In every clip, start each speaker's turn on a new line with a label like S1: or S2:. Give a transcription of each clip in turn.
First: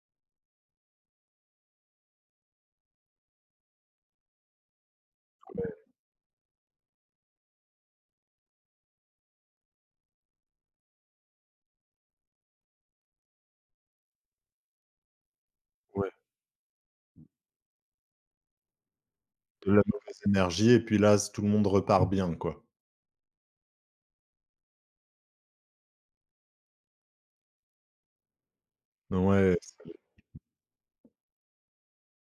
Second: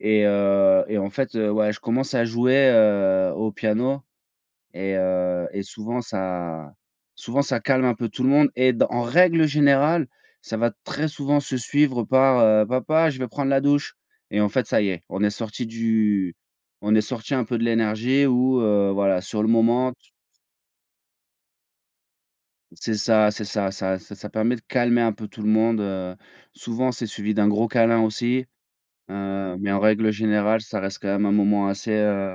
S1: Et heu, et en fait heu, ouais, je commence à jouer, heu, au piano et heu, et
S2: Ouais.
S1: souvent ça souvent ça calme un peu tout le monde. Et dans en règle générale, ça va très souvent se suivre par heu: «Papa, je vais prendre la douche». Et en fait, ça y est, on est sortis
S2: Ouais.
S1: du on est sortis un peu de l'énergie où heu, voilà, sur le
S2: De la
S1: moment, tu
S2: mauvaise énergie et puis, là, s tout le monde repart bien, quoi.
S1: C'est ça, c'est ça, ça ça ça permet de calmer un peu tout le monde, heu. Souvent, c'est suivi d'un gros câlin, aussi,
S2: Bah
S1: heu,
S2: ouais
S1: mais
S2: ça
S1: en règle générale, ça reste quand
S2: dev
S1: même un moment assez, heu,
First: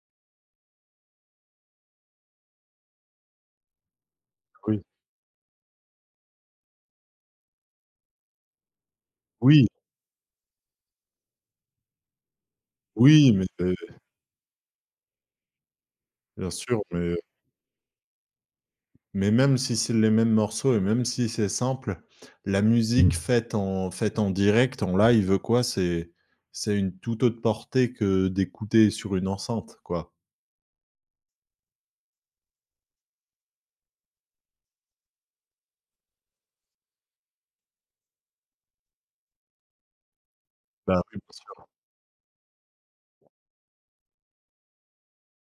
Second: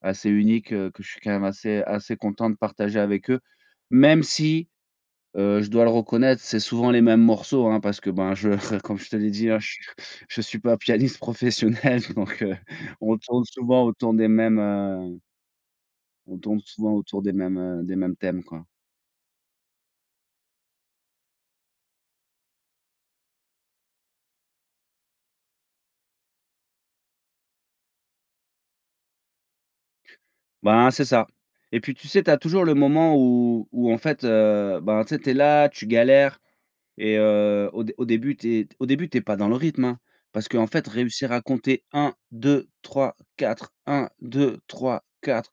S1: assez unique que je suis quand même assez assez content de partager avec eux, même si,
S2: Oui.
S1: heu, je dois le reconnaître, c'est souvent les mêmes morceaux, hein, parce que ben je comme je te l'ai dit, hein, je
S2: Oui.
S1: suis je suis pas pianiste professionnel, donc heu, on
S2: Oui.
S1: tourne
S2: mais des
S1: souvent autour des mêmes heu on
S2: Bien
S1: tourne
S2: sûr,
S1: souvent
S2: mais
S1: autour des mêmes, heu, des mêmes thèmes, quoi.
S2: mais même si c'est les mêmes morceaux et même si c'est simple, la musique faite, en faite, en direct, en live, quoi, c'est c'est une toute autre portée que d'écouter sur une enceinte, quoi.
S1: Ben, c'est ça. Et puis tu sais, tu as toujours le moment où où, en fait heu, bah, tu sais tu es là, tu galères et heu, au dé au début, tu es au début, tu es pas dans le rythme, hein. Parce qu'en fait,
S2: Bah oui, bien
S1: réussir à
S2: sûr.
S1: compter 1, 2, 3, 4, 1, 2, 3, 4,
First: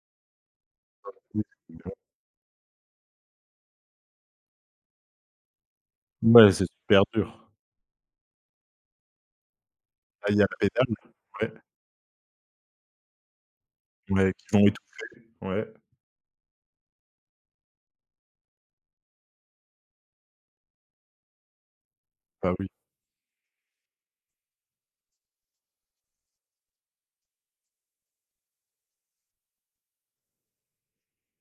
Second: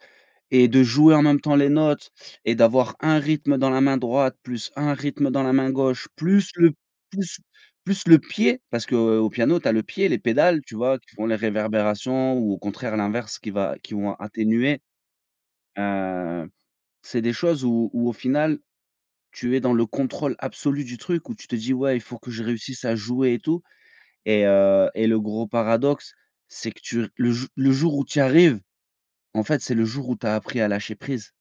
S1: et de jouer en même temps les
S2: [unintelligible]
S1: notes et d'avoir un rythme dans la main droite, plus un rythme dans la main gauche, plus
S2: Mais c'est
S1: le
S2: super
S1: plus
S2: dur.
S1: plus le pied, parce qu'au piano, tu as le pied, les
S2: Ah, il y a la
S1: pédales, tu
S2: pédale,
S1: vois? Qui font les
S2: ouais.
S1: réverbérations ou au contraire l'inverse qui va qui vont
S2: Ouais, qui vont
S1: atténuer,
S2: étouffer, ouais.
S1: heu, c'est des choses où où au final, tu es dans le contrôle absolu du truc, où tu te dis: «Ouais, il faut que je
S2: Bah oui.
S1: réussisse à jouer et tout». Et heu, et le gros paradoxe, c'est que tu r le jou le jour où tu y arrives, en fait, c'est le jour où tu as appris à lâcher prise.